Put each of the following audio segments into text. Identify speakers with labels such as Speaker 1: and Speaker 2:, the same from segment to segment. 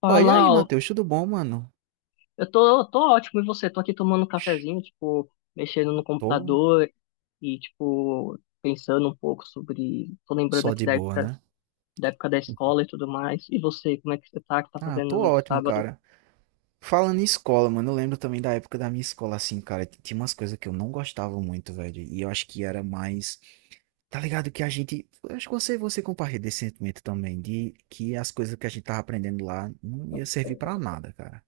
Speaker 1: Fala,
Speaker 2: e aí,
Speaker 1: Lau.
Speaker 2: Matheus, tudo bom, mano?
Speaker 1: Eu tô ótimo, e você? Tô aqui tomando um cafezinho, tipo, mexendo no
Speaker 2: Tô
Speaker 1: computador e, tipo, pensando um pouco Tô lembrando
Speaker 2: só
Speaker 1: aqui
Speaker 2: de
Speaker 1: da
Speaker 2: boa,
Speaker 1: época,
Speaker 2: né?
Speaker 1: da época da escola e tudo mais. E você, como é que você tá, que tá
Speaker 2: Ah,
Speaker 1: fazendo
Speaker 2: tô
Speaker 1: nesse
Speaker 2: ótimo,
Speaker 1: sábado?
Speaker 2: cara. Falando em escola, mano, eu lembro também da época da minha escola, assim, cara, tinha umas coisas que eu não gostava muito, velho, e eu acho que era mais, tá ligado, que a gente, eu acho que você, compartilha esse sentimento também, de que as coisas que a gente tava aprendendo lá não ia servir pra nada, cara.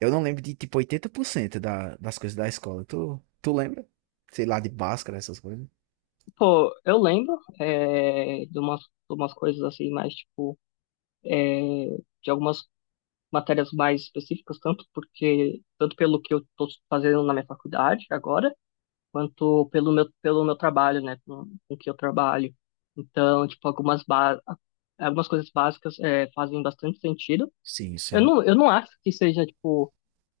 Speaker 2: Eu não lembro de, tipo, 80% da, das coisas da escola, tu lembra? Sei lá, de Bhaskara, essas coisas.
Speaker 1: Pô, eu lembro de umas coisas assim, mais, tipo, é, de algumas matérias mais específicas, tanto porque, tanto pelo que eu tô fazendo na minha faculdade agora, quanto pelo meu trabalho, né, com que eu trabalho. Então, tipo, algumas coisas básicas fazem bastante sentido.
Speaker 2: Sim, sim.
Speaker 1: Eu não acho que seja, tipo,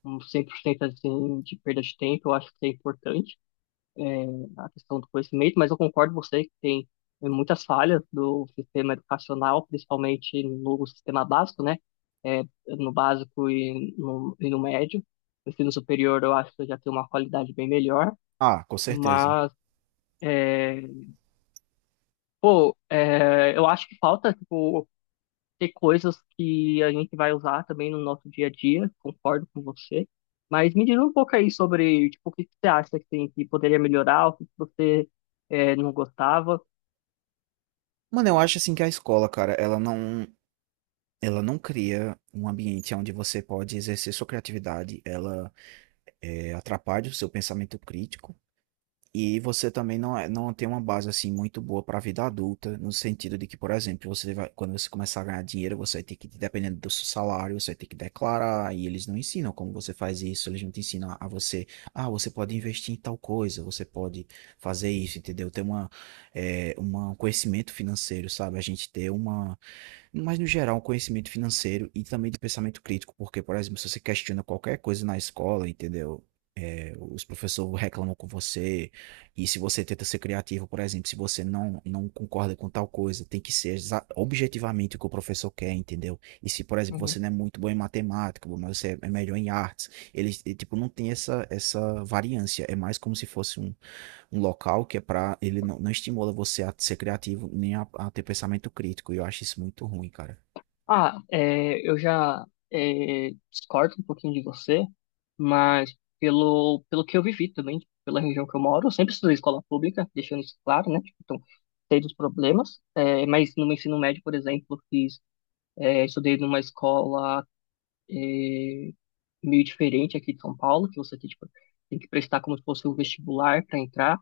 Speaker 1: um 100% assim, de perda de tempo, eu acho que é importante é, a questão do conhecimento, mas eu concordo com você que tem, muitas falhas do sistema educacional, principalmente no sistema básico, né? É, no básico e no médio. No ensino superior, eu acho que já tem uma qualidade bem melhor,
Speaker 2: Ah, com certeza.
Speaker 1: mas é, pô, eu acho que falta, tipo, ter coisas que a gente vai usar também no nosso dia a dia, concordo com você. Mas me diz um pouco aí sobre, tipo, o que que você acha que tem que poderia melhorar, o que que você não gostava.
Speaker 2: Mano, eu acho assim que a escola, cara, ela não cria um ambiente onde você pode exercer sua criatividade, ela atrapalha o seu pensamento crítico. E você também não, é, não tem uma base assim muito boa para a vida adulta, no sentido de que, por exemplo, você vai, quando você começar a ganhar dinheiro, você vai ter que, dependendo do seu salário, você vai ter que declarar, e eles não ensinam como você faz isso, eles não te ensinam a você, ah, você pode investir em tal coisa, você pode fazer isso, entendeu? Ter uma, é, um conhecimento financeiro, sabe? A gente ter uma, mas no geral, um conhecimento financeiro e também de pensamento crítico, porque, por exemplo, se você questiona qualquer coisa na escola, entendeu? Os professores reclamam com você. E se você tenta ser criativo, por exemplo, se você não, não concorda com tal coisa, tem que ser objetivamente o que o professor quer, entendeu? E se, por exemplo,
Speaker 1: Uhum.
Speaker 2: você não é muito bom em matemática, mas você é melhor em artes, ele, tipo, não tem essa, essa variância. É mais como se fosse um, um local que é para ele não estimula você a ser criativo nem a, a ter pensamento crítico. E eu acho isso muito ruim, cara.
Speaker 1: Ah, é, eu já discordo um pouquinho de você, mas pelo, pelo que eu vivi também, tipo, pela região que eu moro, eu sempre estudei em escola pública, deixando isso claro, né? Tipo, então, sei dos problemas, é, mas no meu ensino médio, por exemplo, eu fiz É, estudei numa escola é, meio diferente aqui de São Paulo, que você tem, tipo, tem que prestar como se fosse um vestibular para entrar.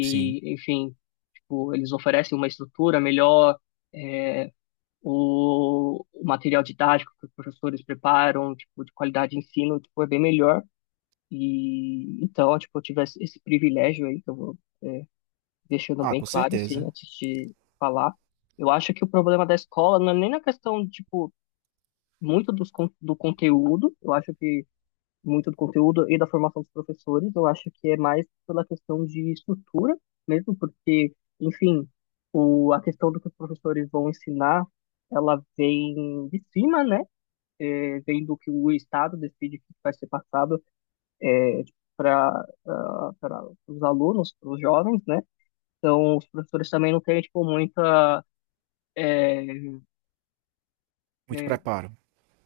Speaker 2: Sim.
Speaker 1: enfim, tipo, eles oferecem uma estrutura melhor, é, o material didático que os professores preparam, tipo, de qualidade de ensino, tipo, é bem melhor. E então, tipo, eu tive esse privilégio aí, que eu vou deixando
Speaker 2: Ah,
Speaker 1: bem
Speaker 2: com
Speaker 1: claro, assim,
Speaker 2: certeza.
Speaker 1: antes de falar. Eu acho que o problema da escola não é nem na questão, tipo, muito dos, do conteúdo, eu acho que muito do conteúdo e da formação dos professores, eu acho que é mais pela questão de estrutura mesmo, porque, enfim, o, a questão do que os professores vão ensinar, ela vem de cima, né? É, vem do que o Estado decide que vai ser passado para os alunos, para os jovens, né? Então, os professores também não têm, tipo, muita, é,
Speaker 2: Muito
Speaker 1: é,
Speaker 2: preparo.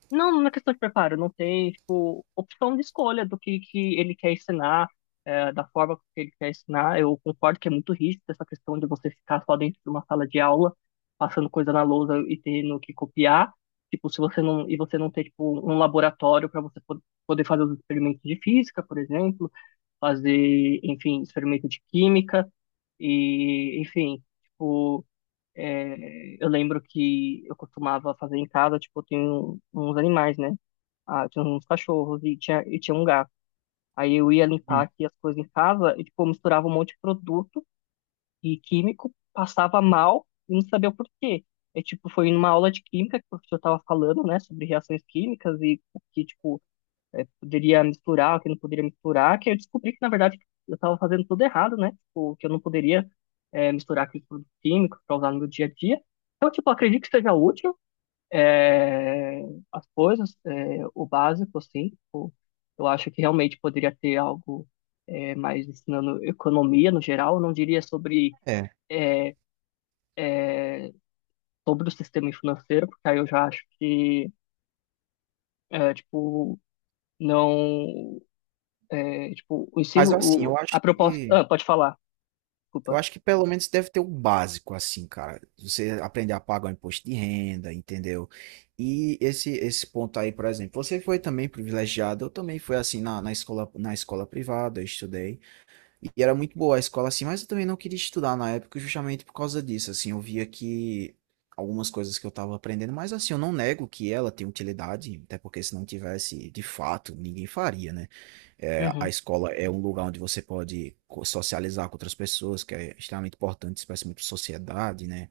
Speaker 1: não, não é questão de preparo, não tem, tipo, opção de escolha do que ele quer ensinar, é, da forma que ele quer ensinar. Eu concordo que é muito rígido essa questão de você ficar só dentro de uma sala de aula, passando coisa na lousa e tendo que copiar. Tipo, se você não, e você não ter, tipo, um laboratório para você poder fazer os experimentos de física, por exemplo, fazer, enfim, experimento de química, e, enfim, tipo. É, eu lembro que eu costumava fazer em casa, tipo, eu tenho uns animais, né? Ah, eu tinha uns cachorros e tinha um gato. Aí eu ia limpar
Speaker 2: Hum.
Speaker 1: aqui as coisas em casa e, tipo, eu misturava um monte de produto e químico, passava mal e não sabia o porquê. É, tipo, foi numa aula de química que o professor tava falando, né, sobre reações químicas e que, tipo, poderia misturar, o que não poderia misturar, que eu descobri que, na verdade, eu estava fazendo tudo errado, né? Tipo, que eu não poderia misturar aqueles produtos químicos para usar no meu dia a dia. Então, tipo, eu acredito que seja útil, é, as coisas, é, o básico, assim. Tipo, eu acho que realmente poderia ter algo, mais ensinando economia no geral. Eu não diria sobre,
Speaker 2: É.
Speaker 1: é, sobre o sistema financeiro, porque aí eu já acho que, tipo, não É, tipo, o
Speaker 2: Mas
Speaker 1: ensino,
Speaker 2: assim,
Speaker 1: o, a proposta. Ah, pode falar,
Speaker 2: eu
Speaker 1: desculpa.
Speaker 2: acho que pelo menos deve ter o básico, assim, cara. Você aprender a pagar o imposto de renda, entendeu? E esse ponto aí, por exemplo, você foi também privilegiado, eu também fui assim na, na escola privada, eu estudei. E era muito boa a escola assim, mas eu também não queria estudar na época justamente por causa disso, assim, eu via que algumas coisas que eu estava aprendendo, mas assim, eu não nego que ela tem utilidade, até porque se não tivesse, de fato, ninguém faria, né? É, a
Speaker 1: Uhum,
Speaker 2: escola é um lugar onde você pode socializar com outras pessoas, que é extremamente importante, isso faz muito sociedade, né?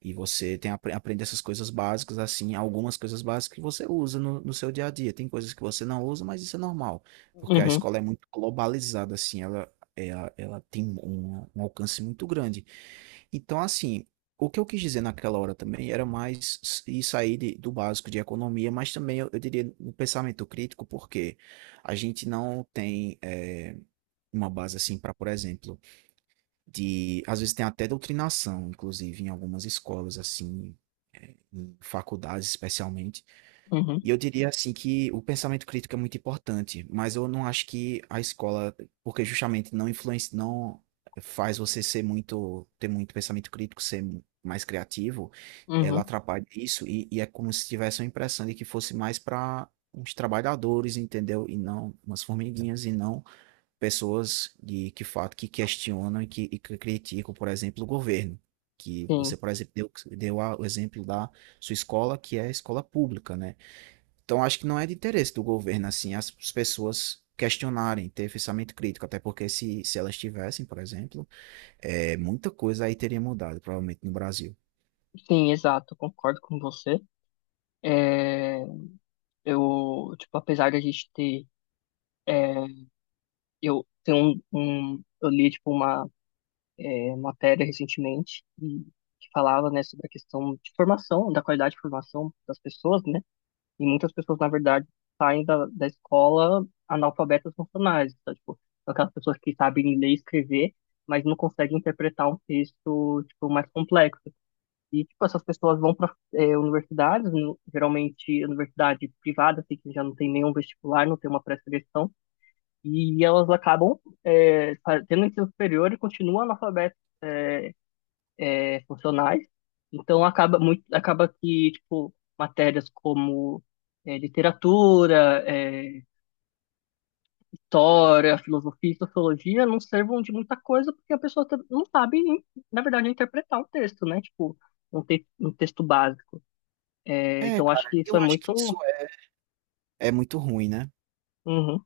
Speaker 2: E você tem aprende essas coisas básicas, assim, algumas coisas básicas que você usa no, no seu dia a dia. Tem coisas que você não usa, mas isso é normal, porque a
Speaker 1: uhum,
Speaker 2: escola é muito globalizada, assim, ela tem um, um alcance muito grande. Então, assim, o que eu quis dizer naquela hora também era mais s- ir sair do básico de economia, mas também eu diria no pensamento crítico, porque a gente não tem uma base assim para, por exemplo, de às vezes tem até doutrinação, inclusive em algumas escolas assim, eh, em faculdades especialmente.
Speaker 1: uhum,
Speaker 2: E eu diria assim que o pensamento crítico é muito importante, mas eu não acho que a escola, porque justamente não influencia, não faz você ser muito, ter muito pensamento crítico, ser mais criativo, ela
Speaker 1: uhum.
Speaker 2: atrapalha isso e é como se tivesse uma impressão de que fosse mais para uns trabalhadores, entendeu? E não umas formiguinhas e não pessoas de que fato que questionam e e que criticam, por exemplo, o governo. Que
Speaker 1: Sim,
Speaker 2: você, por exemplo, deu o exemplo da sua escola, que é a escola pública, né? Então, acho que não é de interesse do governo, assim, as pessoas questionarem, ter pensamento crítico, até porque se elas tivessem, por exemplo, é, muita coisa aí teria mudado, provavelmente, no Brasil.
Speaker 1: sim, exato, concordo com você. É, eu, tipo, apesar de a gente ter. Eu tenho um, eu li, tipo, uma, matéria recentemente e que falava, né, sobre a questão de formação, da qualidade de formação das pessoas, né? E muitas pessoas, na verdade, saem da, da escola analfabetas funcionais. Então, tipo, são aquelas pessoas que sabem ler e escrever, mas não conseguem interpretar um texto, tipo, mais complexo. E, tipo, essas pessoas vão para universidades, geralmente universidade privada, assim, que já não tem nenhum vestibular, não tem uma pré-seleção, e elas acabam, tendo ensino superior e continuam analfabetas, é, funcionais. Então acaba muito, acaba que tipo matérias como literatura, história, filosofia e sociologia não servam de muita coisa porque a pessoa não sabe, na verdade, interpretar o texto, né? Tipo, um, te um texto básico. É,
Speaker 2: É,
Speaker 1: então acho
Speaker 2: cara,
Speaker 1: que isso
Speaker 2: eu
Speaker 1: é
Speaker 2: acho que
Speaker 1: muito.
Speaker 2: isso é, é muito ruim, né?
Speaker 1: Uhum,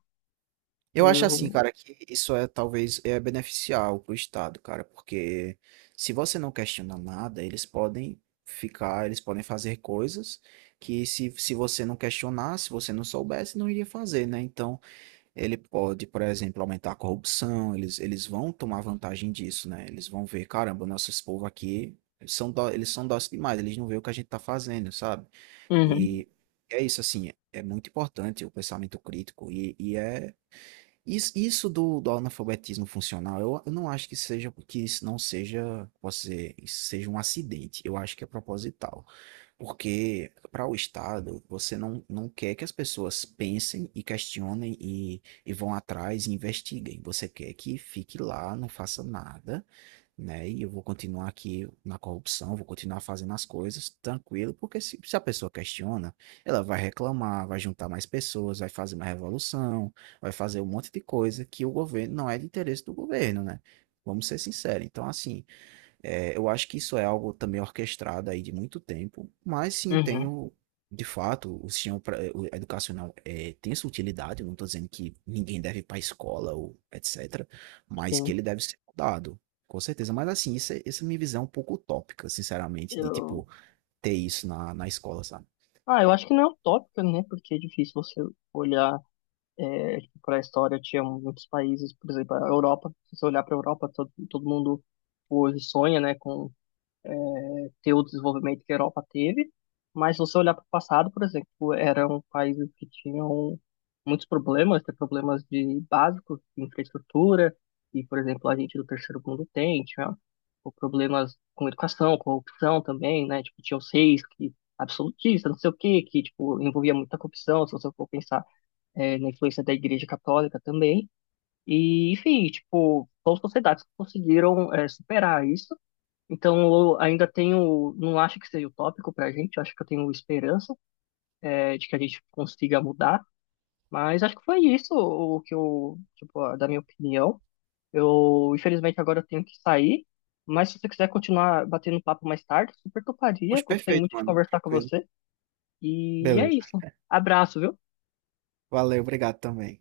Speaker 2: Eu acho assim,
Speaker 1: eu.
Speaker 2: cara, que isso talvez é beneficial pro Estado, cara, porque se você não questiona nada, eles podem ficar, eles podem fazer coisas que se você não questionar, se você não soubesse, não iria fazer, né? Então, ele pode, por exemplo, aumentar a corrupção, eles vão tomar vantagem disso, né? Eles vão ver, caramba, nossos povo aqui eles são dóceis demais, eles não veem o que a gente tá fazendo, sabe?
Speaker 1: Uhum,
Speaker 2: E é isso, assim, é muito importante o pensamento crítico e isso, do analfabetismo funcional, eu não acho que seja, que isso não seja, posso dizer, isso seja um acidente. Eu acho que é proposital. Porque para o Estado, você não, não quer que as pessoas pensem e questionem e vão atrás e investiguem. Você quer que fique lá, não faça nada, né? E eu vou continuar aqui na corrupção, vou continuar fazendo as coisas tranquilo, porque se a pessoa questiona, ela vai reclamar, vai juntar mais pessoas, vai fazer uma revolução, vai fazer um monte de coisa que o governo não é de interesse do governo, né? Vamos ser sinceros. Então, assim. É, eu acho que isso é algo também orquestrado aí de muito tempo, mas sim tem
Speaker 1: uhum,
Speaker 2: o, de fato, o sistema eh, o educacional é, tem sua utilidade, eu não estou dizendo que ninguém deve ir para a escola ou etc, mas que
Speaker 1: sim.
Speaker 2: ele deve ser mudado, com certeza. Mas assim, essa é a minha visão um pouco utópica, sinceramente, de
Speaker 1: Eu...
Speaker 2: tipo, ter isso na, na escola, sabe?
Speaker 1: Ah, eu acho que não é utópica, né? Porque é difícil você olhar É, para a história tinha muitos países, por exemplo, a Europa. Se você olhar para a Europa, todo, todo mundo hoje sonha, né, com, é, ter o desenvolvimento que a Europa teve, mas se você olhar para o passado, por exemplo, eram países que tinham muitos problemas, tem problemas de básicos, de infraestrutura, e, por exemplo, a gente do terceiro mundo tem, tinha o problemas com educação, corrupção também, né, tipo, tinha os reis que absolutistas, não sei o quê, que, tipo, envolvia muita corrupção, se você for pensar, na influência da Igreja Católica também. E, enfim, tipo, são sociedades que conseguiram, superar isso. Então, eu ainda tenho, não acho que seja utópico para a gente, acho que eu tenho esperança de que a gente consiga mudar. Mas acho que foi isso o que eu, tipo, da minha opinião. Eu, infelizmente, agora eu tenho que sair. Mas se você quiser continuar batendo papo mais tarde, super toparia.
Speaker 2: Pois
Speaker 1: Gostei
Speaker 2: perfeito,
Speaker 1: muito de
Speaker 2: mano,
Speaker 1: conversar com
Speaker 2: tranquilo.
Speaker 1: você. E é
Speaker 2: Beleza.
Speaker 1: isso. Abraço, viu?
Speaker 2: Valeu, obrigado também.